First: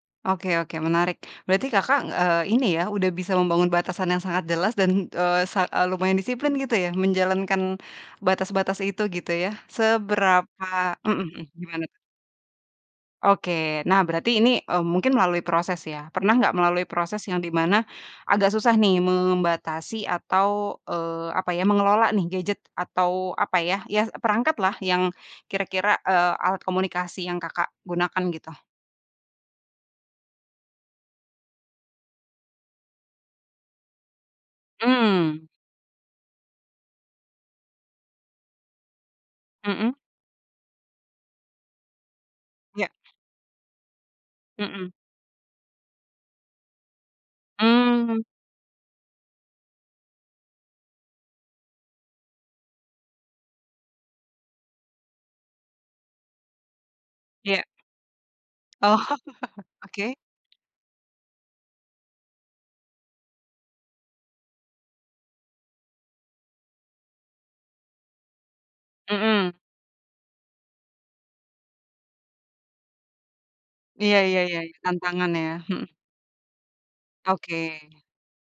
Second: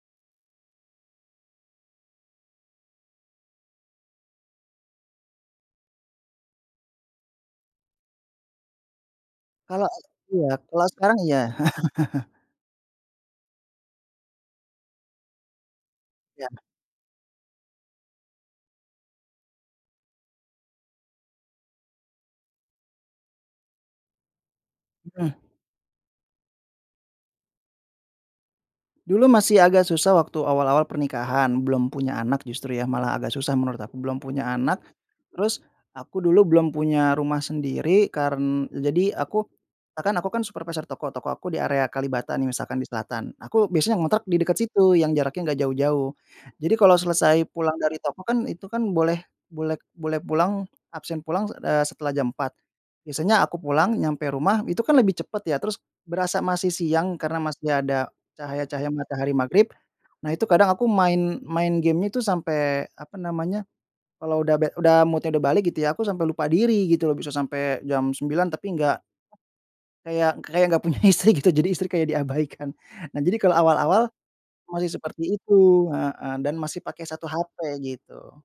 Oke oke menarik. Berarti, Kakak, ng eee, ini ya, udah bisa membangun batasan yang sangat jelas dan, eee, sa e lumayan disiplin gitu ya, menjalankan batas-batas itu gitu ya. Kalau iya, Seberapa kalau mhm sekarang iya. mhm, gimana tuh? Oke. Nah berarti ini, eee, mungkin melalui proses ya? pernah Iya. nggak melalui proses yang di mana, agak susah nih membatasi atau eee, apa ya, mengelola nih gadget, atau apa ya, ya perangkat lah yang Mhm. kira-kira, eee, alat komunikasi yang, Kakak, gunakan gitu? Dulu masih agak susah waktu awal-awal pernikahan, belum punya anak justru ya, malah agak susah menurut aku. Belum punya anak, Mmm. terus aku dulu belum punya rumah sendiri karen jadi aku, Mhm. kan aku kan supervisor toko, toko aku di area Kalibata nih misalkan di Ya. Selatan. Aku biasanya ngontrak di dekat Mhm. situ, yang jaraknya nggak jauh-jauh. Jadi kalau selesai pulang dari toko Mmm. kan, itu kan, boleh boleh boleh pulang absen pulang, eee, setelah jam 4. Biasanya aku pulang, nyampe rumah, itu kan lebih cepat ya, terus berasa masih siang, karena Iya. masih ada cahaya-cahaya Oh. matahari maghrib. Oke. Nah itu kadang aku main main gamenya itu sampai apa namanya, kalau udah bad udah mood-nya udah balik gitu ya, aku sampai lupa diri, gitu loh, bisa sampai jam 9, tapi nggak Mhm. kayak kayak nggak punya istri gitu, jadi istri kayak diabaikan. Nah jadi kalau awal-awal, Iya iya iya, masih tantangan seperti ya, mhm. itu heeh, dan masih pakai 1 HP Oke. gitu.